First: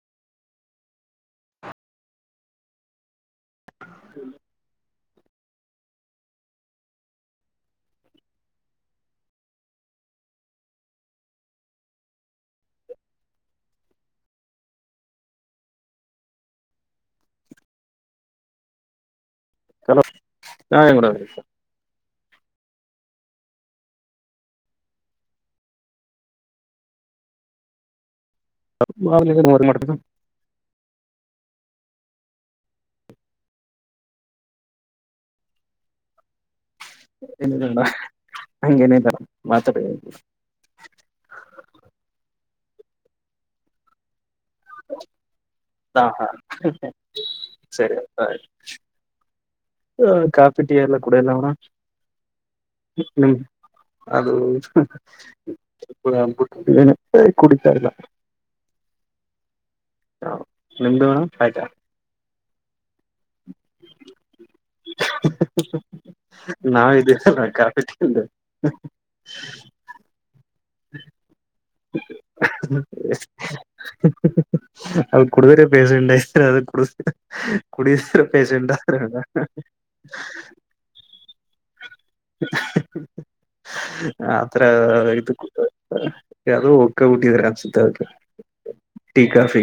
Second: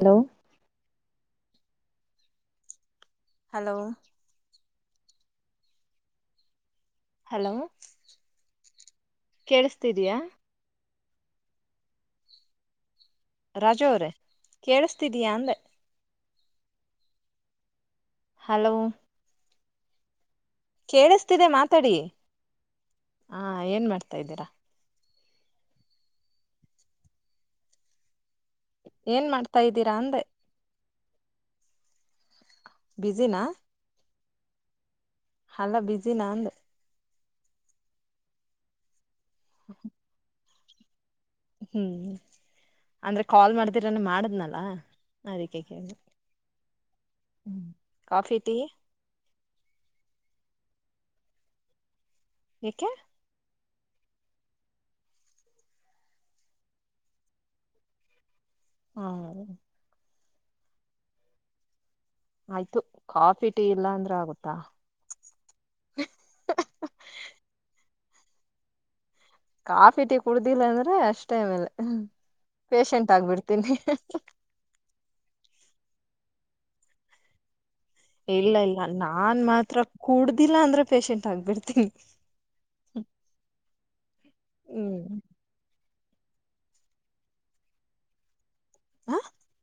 Hello hello hello ಕೇಳಿಸ್ತಿದಯಾ ರಾಜುಅವ್ರೆ ಕೇಳ್ಸ್ತಿದೀಯಾ ಅಂದೆ ಹಲೋ ಕಲ ಕೇಳಿಸ್ತಿದೆ ಮಾತಾಡಿ ಹಾ ಏನ್ ಮಾಡ್ತ ಇದ್ದೀರಾ? ಏನ್ ಮಾಡ್ತಾ [unintelligible] ಬಿಜಿನಾ ಅಲ್ಲ ಬಿಜಿನಾ ಅಂದೆ ಏನ್ [unintelligible] ಹಂಗೇನಿಲ್ಲ ಮಾತಾಡಿ [unintelligible] ಹ್ಮ್ ಅಂದ್ರೆ ಕಾಲ್ ಮಾಡ್ತೀರನೆ ಮಾಡದ್ ಹಾ ಅದಿಕ್ಕೆ ಹಾ ಹಾ ಸರಿ ಕಾಫಿ ಆಯ್ತು ಟೀ ಹ ಕಾಪಿ ಟೀ ಎಲ್ಲಾ ಕೂಡಿಯಲ್ಲಮ ಏಕೆ ಹ್ಮ್ ಅದು ನಾನ ಬಿಟ್ಬಿಟ್ ಇದ್ದೀನಿ ಕುಡಿತಾ ಇಲ್ಲ ಹ್ಮ ಹ ನಿಮ್ದು ಮೇಡಂ ಆಯ್ತ ಆಯ್ತು ಕಾಫಿ ಟೀ ಇಲ್ಲಾ ಅಂದ್ರ ಆ ನಾವ ಇದ್ದೀರಲ್ಲಾ ಕ [unintelligible] ಕಾಫಿ ಟೀ ಕುಡ್ದಿಲ್ಲ ಅಂದ್ರೆ ಅಷ್ಟೇ ಮೇಲೆ ಪೇಶಂಟ್ ಆಗ್ಬಿಡ್ತೀನಿ ನೆಸ್ಟು ಅದೆ ಕೂಡ್ಸ್ ಕುಡಿದಿರ ಇಲ್ಲ ಪೇಶೆಂಟ್, ಇಲ್ಲ ಆದ ನಾನ್ ಮಾತ್ರ ಕುಡ್ದಿಲ್ಲ ಅಂದ್ರೆ ಪೇಶೆಂಟ್ ಆಗ್ಬಿಡ್ತೀನಿ ಆತ್ರ ಹ್ಮ್ ಇದು [unintelligible] ಅನ್ಸುತ್ತೆ ಹ ಟೀ ಕಾಪಿ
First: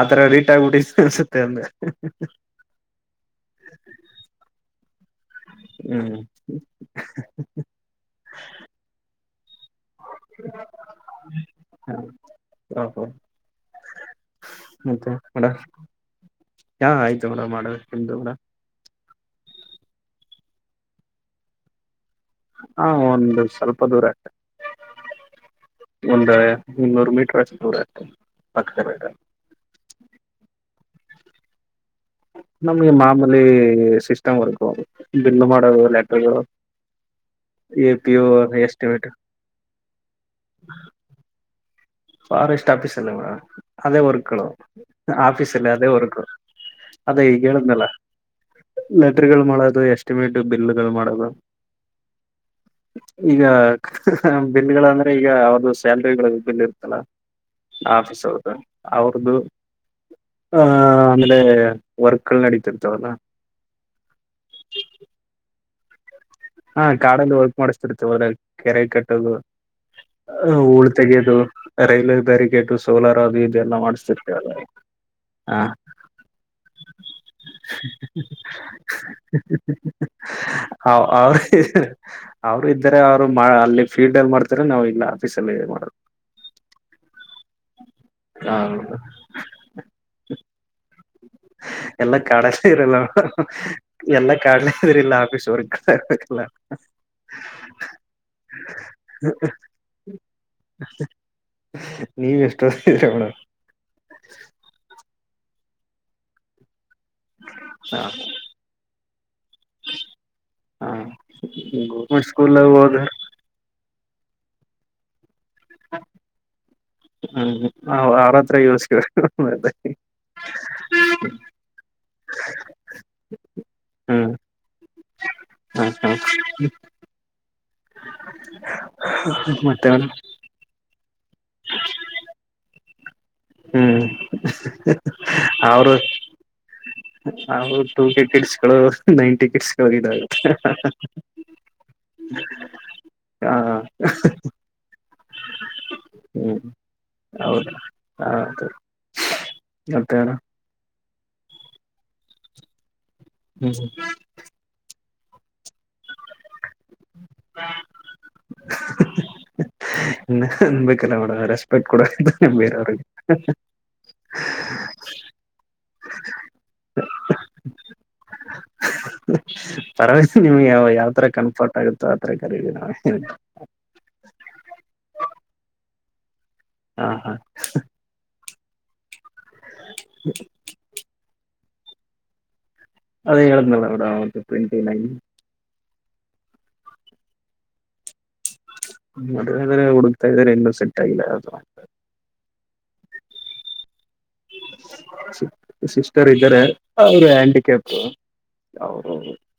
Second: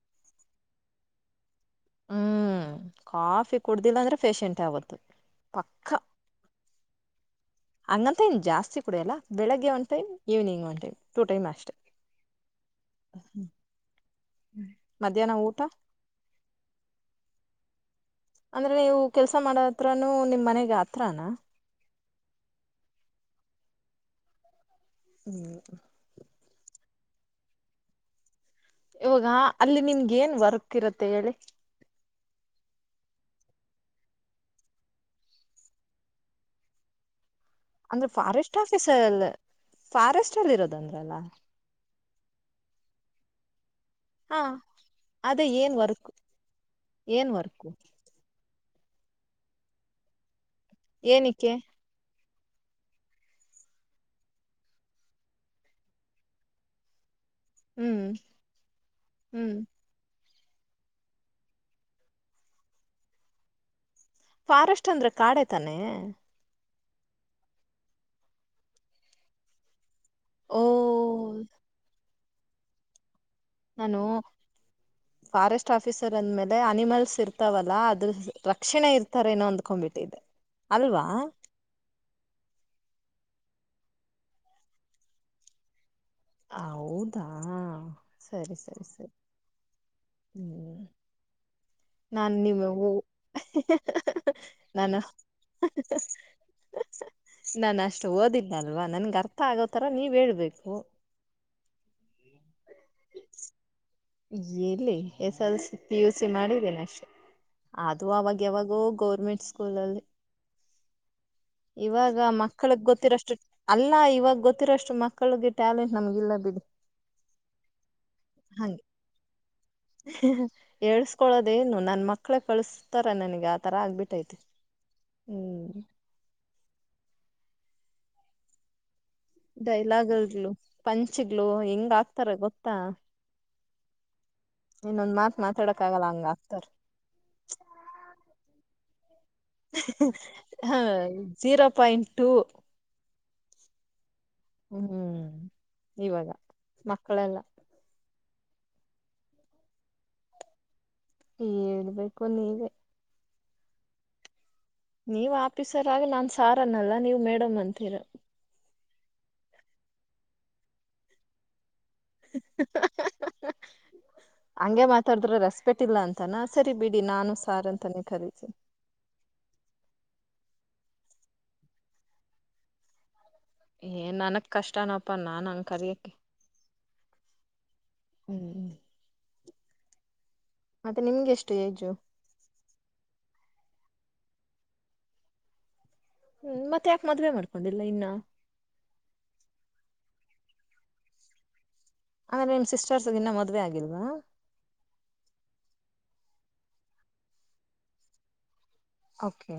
ಆತರ ಅಡಿಕ್ಟ್ ಆಗ್ಬಿಟ್ಟಿದಿರ ಅನ್ಸುತ್ತೆ ಅಂದೆ ಹ್ಮ್ ಕಾಫಿ ಕುಡ್ದಿಲ್ಲ ಅಂದ್ರೆ ಪೇಶಂಟೇ ಆವತ್ತು ಪಕ್ಕ ಹ್ಮ್ ಹಂಗಂತ ಇನ್ ಜಾಸ್ತಿ ಕುಡಿಯಲ್ಲ [unintelligible] ಬೆಳಿಗ್ಗೆ one time evening one time two time ಅಷ್ಟೇ ಮತ್ತೆ ಮಡ ಚಹಾ ಆಯ್ತು ಊಟ ಮಾಡದೆ ಅಂದ್ರೆ ನೀವು ಕೆಲ್ಸ ಮಾಡದ ಹತ್ರಾನ ನಿಮ್ ಮನೆಗ್ ಹತ್ರನಾ ಹಾ ಒಂದು ಸ್ವಲ್ಪ ದೂರ ಅಷ್ಟೆ ಹ್ಮ್ ಹ ನೂರು ಮೀಟರ್ಸ್ ದೂರ ಪಕ್ಕದಲ್ಲೇ ಇದೆ. ಇವಾಗ ಅಲ್ಲಿ ನಿಮಗೆ ಏನ್ ವರ್ಕ್ ಹತ್ತಿರುತ್ತೆ ಹೇಳಿ ನಮ್ಗೆ ಮಾಮೂಲಿ ಸಿಸ್ಟಮ್ ವರ್ಕ್ ಬಲ್ ಮಾಡದು ಲ್ಯಾಟಗಳು ಅಂದ್ರೆ ಫಾರೆಸ್ಟ್ ಆಫೀಸಲ್ಲಿ ಫಾರೆಸ್ಟ್ ಅಲ್ಲಿ ಇರೋದಂದ್ರಲ್ಲ ಫಾರಸ್ಟ್ ಆಫೀಸ್ ಇಲ್ಲ ಮ ಅದೇ ಹಾ ವರ್ಕ್ಗಳು ಆಫೀಸ ಅಲ್ಲಿ ಅದೇ ವರ್ಕ್ ಅದೇ ಏನ್ ಈಗ ವರ್ಕ್ ಹೇಳಿದನಲ್ಲ ಲೆಟರ್ ಗಳು ಮಾಡೋದು ಎಸ್ಟಿಮೇಟ್ ಬಿಲ್ಲಗಳು ಮಾಡದು ಏನಕ್ಕೆ ಈಗ ಬಿಲ್ಗಳ ಅಂದ್ರೆ ಈಗ ಅವ್ರ್ದು ಸ್ಯಾಲ್ರಿಗಳು ಬಿಲ್ ಹಲೋ ಹ್ಮ್ ಆಫೀಸ್ ಅವ್ರ್ದು ಅವರದು ಹ್ಮ್ ಆಹ ಆಮೇಲೆ ವರ್ಕ್ಲ್ ನಡತಿರ್ತವಲ್ಲ ಫಾರೆಸ್ಟ್ ಅಂದ್ರೆ ಕಾಡೆ ತಾನೆ ಹಾ ಕಾಡಲ್ಲಿ ವರ್ಕ್ ಮಾಡಿಸತಿರ್ತವೆ ಅಲ್ಲ ಕೆರೆ ಕಟ್ಟದು ಹ ಓ ಹೂಳು ತೆಗೆಯೋದು ರೈಲು ಬೇರಿಗೇಟು ಸೋಲಾರ ನಾನು ಹ ಫಾರೆಸ್ಟ್ ಆಫೀಸರ್ ಅಂದ್ಮೇಲೆ ಅನಿಮಲ್ಸ್ ಇರ್ತಾವಲ್ಲಾ ಅದ್ರ ರಕ್ಷಣೆ ಇರ್ತಾರೇನೋ ಅಂದ್ಕೊಂಡ್ಬಿಟ್ಟಿದ್ದೆ ಅಲ್ವಾ ಅವ್ರು ಇದ್ದಾರೆ ಅವ್ರು ಅಲ್ಲಿ ಫೀಡ್ ಅಲ್ಲಿ ಮಾಡ್ತರ ನಾವು ಇಲ್ಲ ಆಫೀಸ ಅಲ್ಲಿ ಮಾಡದು ಹೌದಾ ಹ ಸರಿ ಸರಿ ಸರಿ ಹ್ಮ್ ಎಲ್ಲ ನಾನು ನಿಮ ಕಾಡಲ್ಲೇ ಇರಲ್ಲ ಹ ಎಲ್ಲ ಕಾಡ್ಲ ನಾನು ಇದ್ರಿಲ್ಲ ಆಫೀಸ್ ವರ್ಕ್ ಇರ್ಬೇಕಲ್ಲ ನಾನು ಅಷ್ಟು ಓದಿಲ್ಲಲ್ವಾ ನನ್ಗೆ ಅರ್ಥ ಆಗೋತರ ನೀವ್ ಹೇಳ್ಬೇಕು ನೀವುಎಷ್ಟೊರ ಅವಡ ಜಲಿ S L C P U C ಮಾಡಿದ್ದೇನೆ ಅಷ್ಟು ಹ ಅದು ಅವಾಗ ಯಾವಾಗೋ ಗೌರ್ಮೆಂಟ್ ಸ್ಕೂಲ್ಲಲ ಲ್ಲಿ ಹ ಇವಾಗ ಗೌರ್ಮೆಂಟ್ ಸ್ಕೂಲ್ ಮಕ್ಕಳಗ್ ಹೋದ ಗೊತ್ತಿರಷ್ಟು ಅಲ್ಲ ಇವಾಗ ಗೊತ್ತಿರೋಷ್ಟು ಮಕ್ಕಳಿಗೆ. ಟ್ಯಾಲೆಂಟ್ ನಮ್ಗೆ ಇಲ್ಲ ಬಿಡಿ ಹ್ಮ್ ನ ಅವರ ಹತ್ರ ಯೋಸ್ಕವಿ ಎಳ್ಸ್ಕೊಳೋದೇನು ನನ್ ಮಕ್ಳೇ ಕಳ್ಸ್ತಾರ ನನ್ಗ್ ಆತರ ಆಗ್ಬಿಟ್ಟೈತಿ ಹ್ಮ್ ಹ್ಮ ಹಾ [inaudible] ಮತ್ತೆ ಮೇಡಂ ಡೈಲಾಗ್ಲೂ ಪಂಚಿಗ್ಲೋ ಹೆಂಗ್ ಆಗುತ್ತಾರೆ ಗೊತ್ತಾ?. ಹ್ಮ್ ಇನ್ನೊಂದ ಮಾತ್ ಮಾತಾಡೋಕೆ ಆಗಲ್ಲ ಹಂಗ ಹಾಕುತ್ತಾರೆ ಅದು ಟು ಕೆ ಕಿಡ್ಸ್ಗಳು ನೈಂಟಿ ಕಿಡ್ಸ್ ಗಳು ಇದಾವೆ ಹ ಜೀರೋ ಪಾಯಿಂಟ್ ಟೂ ಹ ಹ್ಮ್ ಇವಾಗ ಮಕ್ಕಳೆಲ್ಲ, ಆಯಿತು ಮತ್ತೇನೂ? ಹೇಳಬೇಕು ನೀವೇ, ಹೂ ಹು ನೀವ್ ಆಫೀಸರ್ ಆಗ ನಾನ್ ಸಾರ್ ಅನ್ನಲ್ಲ ನೀವು ಮೇಡಮ್ ಅಂತೀರ. ನಾನು ಅನ್ನ ಬೇಕಲ್ಲ ಮಾಡೆಂ ಅವರೇ, ಹಾಗೇ ಮಾತಾಡಿದ್ರ ರೆಸ್ಪೆಟ್ ಇಲ್ಲ ಅಂತಾನ ಸರಿ ಬಿಡಿ ನಾನು ಸಾರ್ ಅಂತ ಕರೀತೀನಿ. ಕರಿತಿನಿ ಪರವಾಗಿಲ್ಲ ನಿಮಗೆ ಯಾವತರ ಕಂಫರ್ಟ್ ಆಗುತ್ತೋ ಆ ತರ ಕರಿರಿ ನಮಗೆ ಏನ್ ನನಗೆ ಕಷ್ಟಾ ನಪ್ಪ ನಾನು ಹಾಗೆ ಕರೆಯಕ್ಕೆ ಹಾ ಹ್ [inaudible] ಮತ್ತೆ ನಿಮಗೆ ಎಷ್ಟು ಏಜು ಅದೇ ಹೇಳಿದೆ ಅಲ್ವಾ ಮಾಮ್ ಟ್ವೆಂಟಿ ನೈನ್ ಹ್ಮ್ ಮತ್ತೆ ಯಾಕೆ ಮದುವೆ ಮಾಡ್ಕೊಂಡಿಲ್ಲ ಇನ್ನ? ಮದುವೆ ಆದ್ರೆ ಹುಡುಕ್ತಾ ಇದಾರೆ ಇನ್ನುೂ ಸೆಟ್ ಆಗಿಲ್ಲ ಇನ್ನೂ ನಿಮ್ ಸಿಸ್ಟರಸ್ದು ಮದುವೆ ಆಗಿಲ್ವಾ ಸಿಸ್ಟರ್ ಇದ್ದಾರೆ ಅವರು ಹ್ಯಾಂಡಿಕ್ಯಾಪ್ಟ ಅವ್ರು ಓಕೆ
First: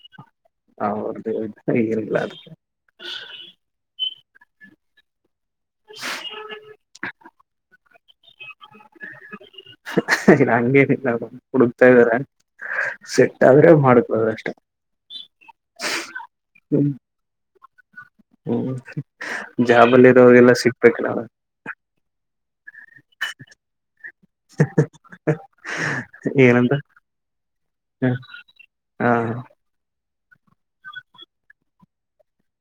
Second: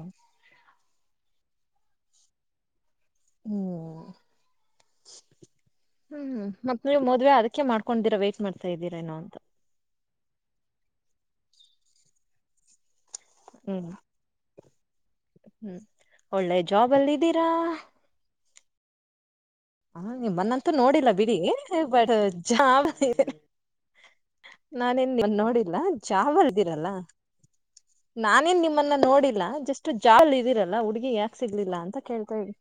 ಹೌದೇ ಅವರದು [unintelligible] ಹ್ಮ ಹ್ಮ ಮತ್ತ ನೀವ ಮದ್ವೆ ಅದಕ್ಕೆ ಮಾಡ್ಕೊಂಡ್ದೀರಾ ವೈಟ್ ಮಾಡ್ತಾ ಇದೀರಾ ಏನೋ ಅಂತ? ಅದ ಹಂಗೇನಿಲ್ಲ ಹುಡುಕ್ತಾ ಇದಾರೆ ಸೆಟ್ ಆದ್ರೆ ಮಾಡ್ಕೋದು ಅಷ್ಟೇ. ಹ್ಮ ಒಳ್ಳೆ ಜಾಬ್ ಅಲ್ಲಿ ಇದಿರಾ ಹ್ಮ ಹ ನಿಮ್ಮನ್ನಂತೂ ನೋಡಿಲ್ಲ ಬಿಡಿ ಬಟ್ ಜಾಬಲಿ ನಾನೇನ್ ನಿಮ್ಮನ್ ನೋಡಿಲ್ಲ ಏನಂತ ಜಾಬಲ್ಲಿದಿರಲ್ಲ ಹ ನಾನೇನ್ ನಿಮ್ಮನ್ನ ನೋಡಿಲ್ಲ ಜಸ್ಟ್ ಜಾಬಲ್ಲಿ ಇದೀರಲ್ಲ ಹುಡುಗಿ ಯಾಕ್ ಸಿಗ್ಲಿಲ್ಲ ಅಂತ ಕೇಳ್ ಹ್ಮು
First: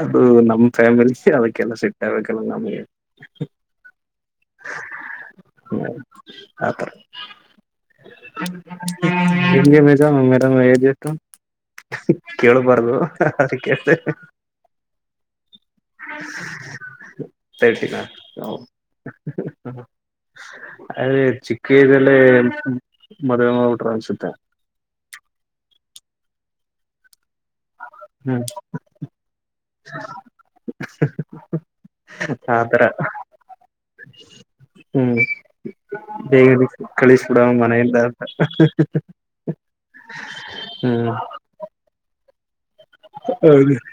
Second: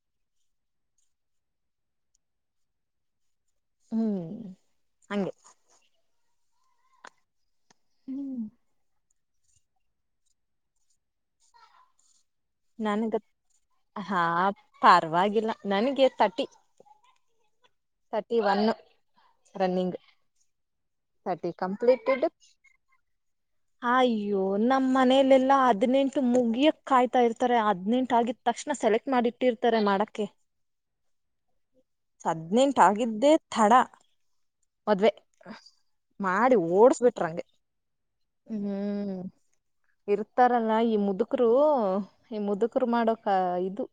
ಅದು ನಮ್ ಫ್ಯಾಮಿಲಿ ಅದಕ್ಕೆಲ್ಲ ಸೆಟ್ ಆಗ್ಬೇಕಲ್ಲ ನಮ್ಗೆ. ಹ್ಮ್ ಹಂಗೆ [unintelligible] ಆತರ [unintelligible] ಎಲ್ಲಿಗೆ ಮೇಡಮ್ ಮೇಡಮ್ ಏಜ್ ಎಷ್ಟು. ಕೇಳಬಾರ್ದು ನನ್ಗ ಅದಕ್ಕೆ ಹಾ ಪಾರವಾಗಿಲ್ಲ. ನನಗೆ ಟರ್ಟಿ. ತರ್ಟಿನ ಥರ್ಟಿ ಒನ್ನು ರನ್ನಿಂಗ್. ಅದೇ ಥರ್ಟಿ ಚಿಕ್ಕ ಏಜಲ್ಲೇ ಕಂಪ್ಲಿಟೆಡ್ ಮದುವೆ ಮಾಡ್ಬಿಟ್ರು ಅನ್ಸುತ್ತೆ ಅಯ್ಯೋ ನಮ್ಮ ಮನಲೆಲ್ಲ ಹದಿನೆಂಟು ಮುಗಿಯಕ್ ಕಾಯ್ತಾ ಇರ್ತ ತರೆ ಹದ್ನನೆಂಟ ಆಗಿದ ಹ್ಮ್ ತಕ್ಷಣ ಸೆಲೆಕ್ಟ್ ಮಾಡಿಟ್ಟಿರ್ತಾರೆ ಮಾಡಾಕ್ಕೆ ಹದ್ನೆಂಟ ಆತರ ಆಗಿದ್ದೇ ಥಡಾ ಮದ್ವೆ. ಹ್ಮ್ ಮಾಡಿ ಬೇಗ ಓಡ್ಸ್ಬಿಟ್ರಂಗೆ ಕಳಿಸಬಿಡೋಣ ಮನೆಯಿಂದ ಅಂತ ಹ್ಮ್ ಇರ್ತಾರಲ್ಲ ಈ ಹ್ಮ್ ಮುದುಕ್ರೂ ಈ ಮುದಕ್ [unintelligible] ಮಾಡೋಕ ಹೌದು ಇದು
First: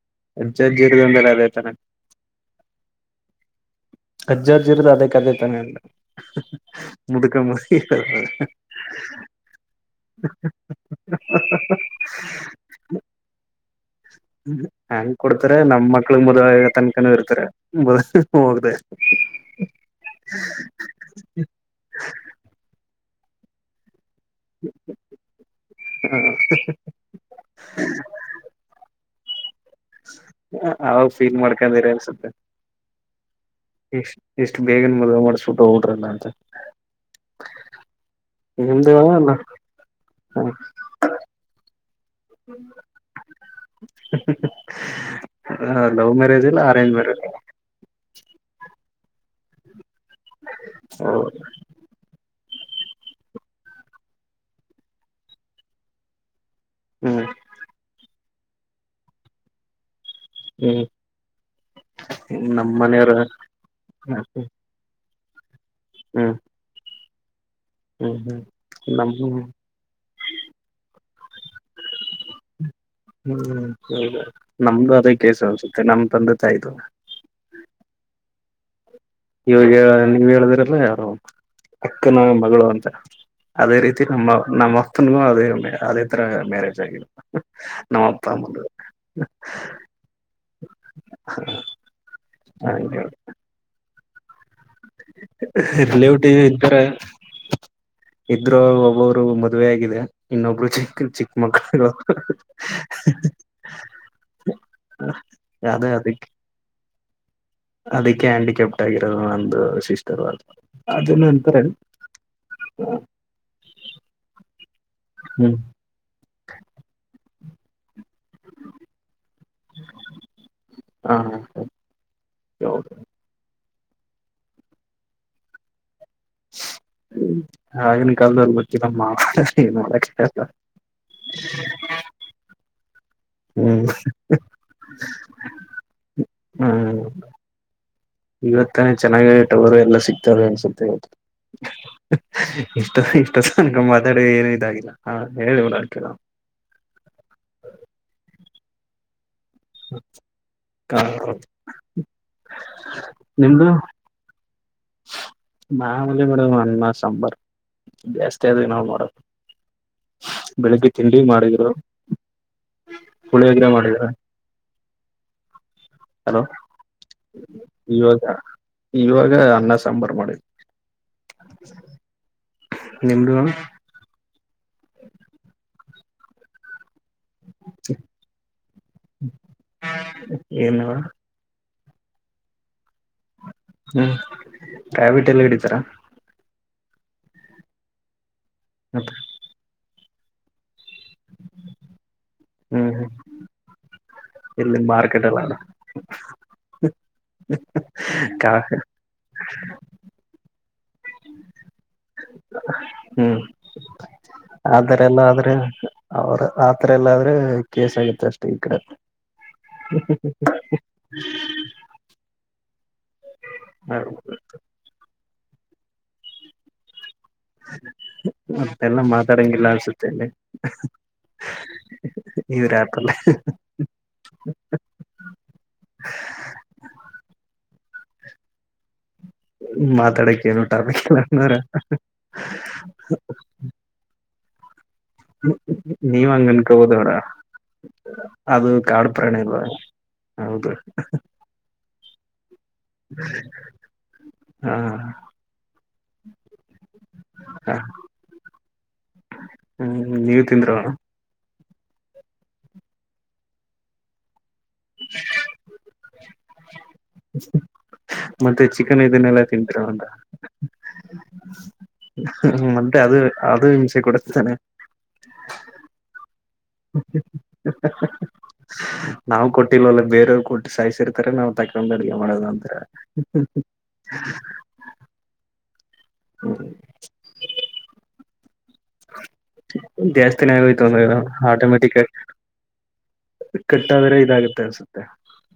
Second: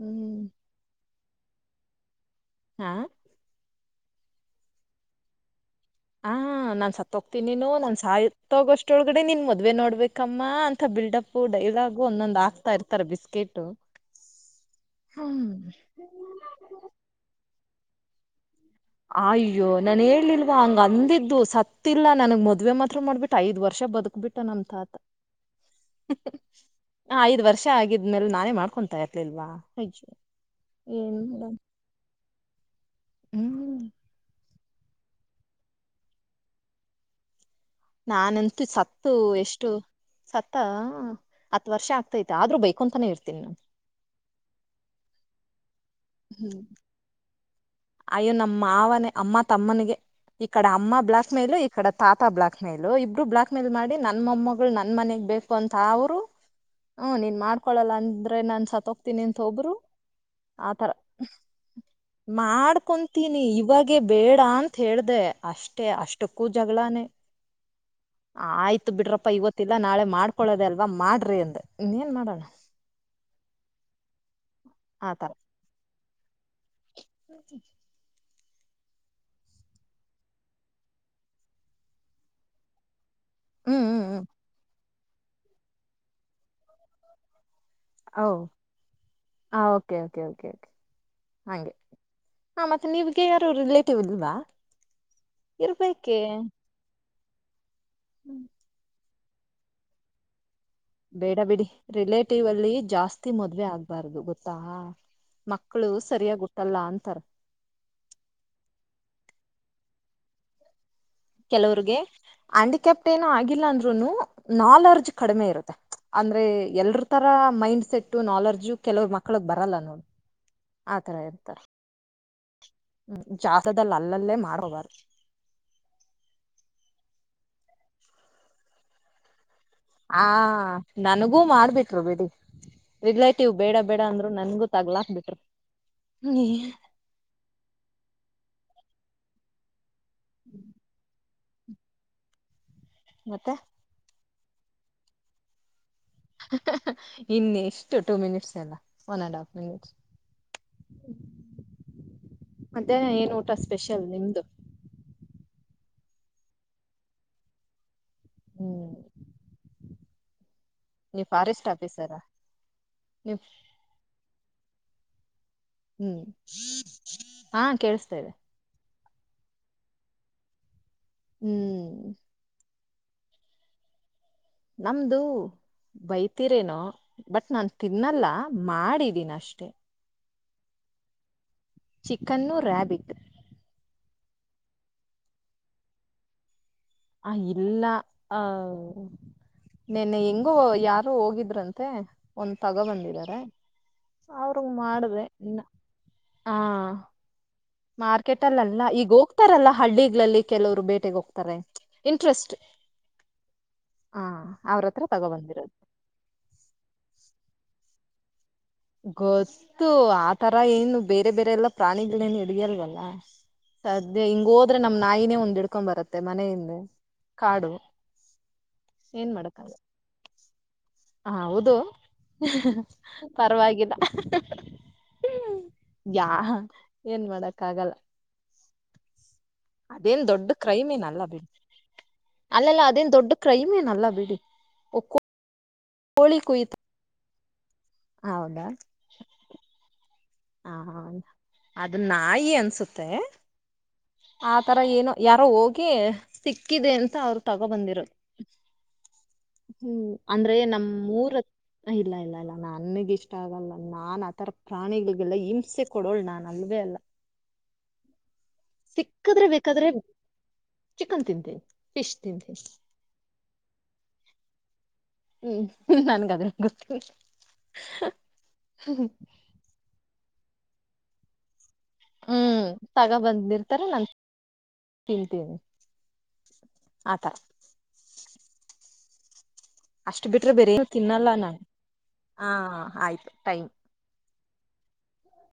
ಹ್ಮ್ ಅಜ್ಜ, ಅಜ್ಜಿ ಇದ್ರೇನೆ [unintelligible] ಎಟ್ ಚನ್ನಾಗಿ ಹಾ ಅಜ್ಜ, ಅಜ್ಜಿ ಇದ್ರ ಅದೇ ಕದೇ ತಾನೆ ಅಂದೆ. ಹಾ ನಾನ್ ಸತ್ತ ಹೋಗ್ತೀನೇನೋ ನನ್ ಸಾಯತ್ಗೋಷ್ಟೊಳಗಡೆ ನಿನ್ ಮದ್ವೆ ನೋಡ್ಬೇಕಮ್ಮ ಅಂತ ಬಿಲ್ಡಪು ಡೈಲಾಗು ಒಂದೊಂದ್ ಆಗ್ತಾ ಇರ್ತಾರ ಬಿಸ್ಕೆಟು. ಹೆಂಗ್ ಕೊಡ್ತಾರೆ ನಮ್ ಮಕ್ಳಗ್ ಮದುವ ತನಕನೂ ಇರ್ತಾರೆ. ಹೋಗ್ರೆ ಅಯ್ಯೋ ನಾನ ಹೇಳೇಲಿಲ್ವಾ ಹಂಗ ಅಂದಿದ್ದು ಸತ್ತಿಲ್ಲ ನನ್ಗ್ ಮದ್ವೆ ಮತ್ತ [unintelligible] ಮಾಡಬಿಟ್ಟ ಐದ್ ವರ್ಷ ಬದುಕ್ ಬಿಟ್ಟ ನಮ ತಾತ ಐದ್ ವರ್ಷ ಆಗಿದ್ಮೇಲೆ ನಾನೇ ಮಾಡ್ಕೊಂತ ಇಲ್ವಾ ಅವಾಗ್ ಫೀಲ್ ಮಾಡ್ಕೊರ್ [unintelligible] ಹ್ಮ್ ಇಷ್ಟ್ ಇಷ್ಟು ಬೇಗನ್ ಮದುವೆ ಮಾಡಸುಟ್ಟ ಹೋಗ್ ಬಿಡ್ರತ್ತ ಅಂತ. ನಾನಂತೂ ನಿಮ್ದು ಸತ್ತು ಅಲ್ಲ ಎಷ್ಟು ಸತ್ತ ಹತ್ ವರ್ಷ ಆಗ್ತೈತೆ ಆದ್ರೂ ಬೈಕೊಂತಾನೆ ಇರ್ತೀನಿ ನಾನು ಹ [unintelligible] ಲವ್ ಮ್ಯಾರೇಜ್ ಹ್ಮ್ ಇಲ್ಲ ಅರೆಂಜ್ ಮ್ಯಾರೇಜ್ ಅಯ್ಯೋ ನಮ್ ಮಾವನೆ ಅಮ್ಮ ತಮ್ಮನಿಗೆ ಈ ಕಡೆ ಅಮ್ಮ ಬ್ಲಾಕ್ ಮೇಲು ಈ ಕಡೆ ತಾತ ಬ್ಲಾಕ್ ಮೇಲು ಮೇಲು ಇಬ್ರು ಬ್ಲಾಕ್ ಮೇಲು ಮಾಡಿ ನನ್ ಮೊಮ್ಮಗಳ್ ನನ್ ಮನೆಗ್ ಬೇಕು ಅಂತ ಅವ್ರು ಹ್ಮ ಹ್ಮ್ ನೀನ್ ಮಾಡ್ಕೊಳಲ್ಲ ಅಂದ್ ನಾನ್ ಸತ್ ಹೋಗ್ತೀನಿ ಅಂತ ಒಬ್ರು ಹ್ಮ್ ಆತರ ನಮ್ ಮಾಡ್ ಮನೆಯವ್ರ ಮಾಡ್ಕೊಂತೀನಿ ಇವಾಗೇ ಹ್ಮ್ ಬೇಡ ಅಂತ್ ಹೇಳ್ದೆ [unintelligible] ಅಷ್ಟೆ ಅಷ್ಟುಕ್ಕೂ ಜಗಳಾನೇ ಹ್ಮ್ ಹ್ಮ್ ಆಯ್ತು ನಮ್ ಬಿಡ್ರಪ್ಪ ಹ್ಮ್ ಇವತ್ತಿಲ್ಲ ನಾಳೆ ಮಾಡ್ಕೊಳ್ಳೋದೆ ಅಲ್ವಾ ಮಾಡ್ರಿ ಅಂದೆ ಇನ್ನೇನ್ ಮಾಡಣ ಹ್ಮ್ ಹೌದು ನಮ್ದು ಅದೇ ಕೇಸ್ ಅನ್ಸುತ್ತೆ [unintelligible] ತಾಯ್ತು ಇವಾಗ ನೀವ್ ಹೇಳಿದ್ರಲ್ಲ ಯಾರೊ ಅಕ್ಕನ ಮಗಳು ಅಂತ ಅದೇ ಹ್ಮ್ ರೀತಿ ಹ್ಮ್ ಹ್ಮ್ ನಮ್ಮ ನಮ್ ಪ್ಪುನು ಅದೆ ಅದೇ ತರ ಮ್ಯಾರೇಜ್ ಆಗಿ ಹೌ ಹಾ ಓಕೆ ಓಕೆ ಓಕೆ ಆ ಹೇಳಿ ಮತ್ತೆ ನಿಮ್ಗೆ ಯಾರು ರಿಲೇ ಟಿವ್ ಇಲ್ವಾ ಇರ್ಬೇಕೆ ರಿಲೌಟಿ ಹ್ಮ್ [unintelligible] ಇದ್ರು ಒಬ್ರು ಮದುವೆ ಆಗಿದೆ ಇನ್ನೊಬ್ಳು ಬೇಡ ಬಿಡಿ ರಿಲೇಟಿವ್ ಅಲ್ಲಿ ಜಾಸ್ತಿ ಮದ್ವೆ ಆಗ್ಬಾರ್ದು ಗೊತ್ತಾ ಮಕ್ಕಳು ಸರಿಯಾಗ್ ಹುಟ್ಟಲ್ಲ ಅಂತರೆ ಅದಿಕ್ಕೆ ಹ್ಯಾಂಡಿಕ್ಯಾಪ್ಟ್ ಆಗಿರೋದು ನಂದು ಸಿಸ್ಟರು ಕೆಲವ್ರಗೆ ಆ್ಯಂಡಿಕ್ಯಾಪ್ಟ್ ಏನು ಆಗಿಲ್ಲ ಅಂದ್ರುನು ನಾಲೆಜ್ ಕಡಿಮೆ ಹ್ಮ್ ಇರುತ್ತೆ ಅಂದ್ರೆ ಎಲ್ರ ತರ ಅ ಮೈಂಡ್ಸೆಟ್ ನಾಲೆರ್ಜು ಕೆಲುವ್ರ್ ಮಕ್ಳಿಗ್ ಬರಲ್ಲ ನೋಡ್ ಆತರ ಹ ಇರ್ತಾರೆ ಹೌದು ಹ್ಮ್ ಜಾಸ್ ದಲ್ ಅಲ್ಲಲ್ಲೇ ಮಾರವಾರ್ ಹ್ಮ ಆಗಿನ್ ಕಾಲದವರ್ [unintelligible] ಹ ನನ್ಗೂ ಮಾಡ್ಬಿಟ್ರು ಬೀಡಿ ರಿಲೇಟಿವ್ ಬೇಡ ಹ್ಮ್ ಬೇಡ ಅಂದ್ರು ನನ್ಗೂ ತಗ್ಲಾಕ್ ಬಿಟ್ರು ನೇ ಇವತ್ತ ಚೆನ್ನಾಗಿ ಟವರೆ ಎಲ್ಲ ತರೆ ಅನ್ಸುತ್ತೆ ಇಷ್ಟೊ ಮತ್ತೆ ಇಷ್ಟನ್ತಂಕ ಮಾತಾಡ್ ಏನು ಇದಾಗಿಲ್ಲ ಹ ಹೇಳಿಲ್ವ ಡಾಕ್ಟ್ರೆಲ್ಲ ಇನ್ ಎಷ್ಟು ಟೂ ಮಿನಿಟ್ಸ್ ಎಲ್ಲ ಒನ್ ಅಂಡ್ ಆಫ್ ಕ [unintelligible] ಮದ್ಯಾನ ಏನ್ ಊಟ ಸ್ಪೆಷಲ್ ನಿಮ್ದು ಮಾಮೂಲಿ ಮೇಡಂ ಅನ್ನ ಸಾಂಬಾರ್ ಜಾಸ್ತಿ ಅದೇ ನಾವ್ ಹ್ಮ್ ಮಾಡೋದು ಬೆಳಿಗ್ಗೆ ತಿಂಡಿ ನೀವ್ ಫಾರೆಸ್ಟ್ ಮಾಡಿದ್ರು ಆಫೀಸರಾ ನೀವ್ ಪುಳಿಯೊಗ್ರೆ ಮಾಡಿದ್ರು ಹ್ಮ್ ಹಾ ಇವಾಗ ಕೇಳ್ಸ್ತಾಇದೆ ಇವಾಗ ಅನ್ನ ಸಾಂಬಾರು ಮಾಡಿದ್ರ್ ಹ್ಮ್ ನಿಮ್ದು ಮೇಡಂ ನಮ್ದು ಬೈತೀರೇನೋ ಬಟ್ ನಾನ್ ತಿನ್ನಲ್ಲ ಮಾಡಿದಿನ್ ಅಷ್ಟೆ ಏನ್ನ ಮೇಡಂ ಚಿಕನ್ನು ರಾಬಿಟ್ ಹ್ಮ್ ರಾಬಿಟ್ ಎಲ್ಲ ಇಡಿತರ? ಹ ಇಲ್ಲ ಹ ನಿನ್ನೆ ಎಂಗೋ ಯಾರ್ ರು ಹೋಗಿದ್ರಂತೆ ಒಂದ್ ತಗೋ ಹ್ಮ್ ಹ್ಮ್ ಬಂದಿದಾರ ಅವ್ರಗ್ ಇಲ್ಲಿ ಮಾಡ್ದೆ ಮಾರ್ಕೆಟ್ ಎಲ್ಲ ಇನ್ನ ಹ ಮಾರ್ಕೆಟ್ ಕಾ ಅಲ್ಲಲ್ಲ ಈಗ ಹೋಗ್ತಾರಲ್ಲ ಹಳ್ಳಿಗ್ಳಲ್ಲಿ ಕೆಲುವ್ರು ಬೇಟೆಗ್ ಹೋಗ್ತಾರೆ ಇಂಟ್ರೆಸ್ಟ್ ಹ್ಮ್ ಹ ಅವ್ರ ಆತರ ಹತ್ರ ಎಲ್ಲಾ ಆದ್ರೆ ತಗೊಬಂದಿರೋದು ಅವ್ರ ಆತರ ಎಲ್ಲಾದ್ರೆ ಕೇಸ ಆಗುತ್ತೆ ಅಷ್ಟೇ ಈ ಕಡೆ ಗೊತ್ತು ಆತರ ಏನು ಬೇರೆ ಬೇರೆ ಎಲ್ಲಾ ಪ್ರಾಣಿಗಳ್ನೆನ್ ಇ ಇಡಿಯಲ್ವಲ್ಲ ಸದ್ಯ ಹಿಂಗ ಓ ಆದ್ರೆ ನಮ್ ನಾಯಿನೇ ಒಂದ್ ಹಿಡ್ಕೊಂಡ್ ಬರತ್ತೆ ಮನೆಯಿಂದೆ ಮತ್ತೆಲ್ಲ ಮಾತಾಡಂಗಿಲ್ಲ ಅನ್ಸುತ್ತೆ ಇಲ್ಲಿ ಹ ಹೌದು ಇವ್ರ ಆಪಲ್ಲಿ ಪರವಾಗಿಲ್ಲ ಯಾ ಏನ್ ಮಾಡಕ್ಕ ಆಗಲ್ಲ ಅದೇನ್ ದೊಡ್ಡ ಮಾತಾಡಕ್ಕೆನು ಕ್ರೈಮ್ ಟಫಿಕ್ ಏನ್ ಅಲ್ಲ ಬಿಡಿ ಹ [unintelligible] ಹ್ಮ ನೀವ್ ಹಂಗನ್ಕ ಹೋದವ್ರ ಹೌದಾ ಅದು ಕಾಡು ಪ್ರಾಣ ಅಲ್ವಾ ಹೌದು ಹ [unintelligible] ಹೌದು ಅದಾ ನಾಯಿ ಅಂತ ಸುತ್ತೆ ಹಾ ಆತರ ಏನೋ ಯಾರೋ ಹೋಗಿ ಸಿಕ್ಕಿದೆ ಅಂತ ಅವ್ರು ತಗೋ ಹ ಬಂದಿರೋದು ಹ್ಮ್ ನೀವ್ ಅಂದ್ರೆ ತಿಂದ್ರು ನಮ್ಮ ರ [unintelligible] ಇಲ್ಲ ಇಲ್ಲ ಇಲ್ಲ ನನ್ಗ್ ಇಷ್ಟ ಆಗಲ್ಲ ನಾನ್ ಆತರ ಪ್ರಾಣಿಗಳು [unintelligible] ಲ್ಲ ಹಿಂಸೆ ಕೊಡೋಳ ನಾನ್ ಅಲ್ವೇ ಅಲ್ಲ ಮತ್ತೆ ಚಿಕನ್ ಇದನ್ನೆಲ್ಲಾ ಸಿಕ್ಕದ್ರೆ ತಿಂತರ ಬೇಕಾದ್ರೆ ಒ [unintelligible] ಚಿಕನ್ ತಿದಂತೇ [unintelligible] ಹ್ಮ ಮತ್ತೆ ಅದು ಅದು ಹಿಂಸೆ ಕೊಡತೇನನೆ ಹ್ಮ್ ನನ್ಗ ಅದ್ರ ಗೊತ್ತಿಲ್ಲ ನಾವವು ಕೊಟ್ಟಲ್ವಲ್ಲ ಬೇರೆ ಕೊಟ್ಟ ಸಾಯ್ ಇರ್ತಾರೆ ನಾ ತ ತಂದಡಿಗೆ ಮಾಡದ ಹ್ಮ್ ನಂತರ ತಗ ಬಂದಿರ್ತಾರೆ ಆತ [unintelligible] ಬಿಟ್ರೆ ಜಾಸ್ತಿನ ಬೇರೆ ಆಗೋಯ್ತು ಏನು ಒಂದ ತಿನ್ನಲ್ಲ ನಾನು ಆಟೋಮೆಟಿಕ್ ಹಾ ಆಯ್ತು ಟೈಮ್ ಕಟ್ಟಾದ್ರೆ ಇದಾಗುತ್ತೆ ಸತ್ತ ಸುತ್ತೆ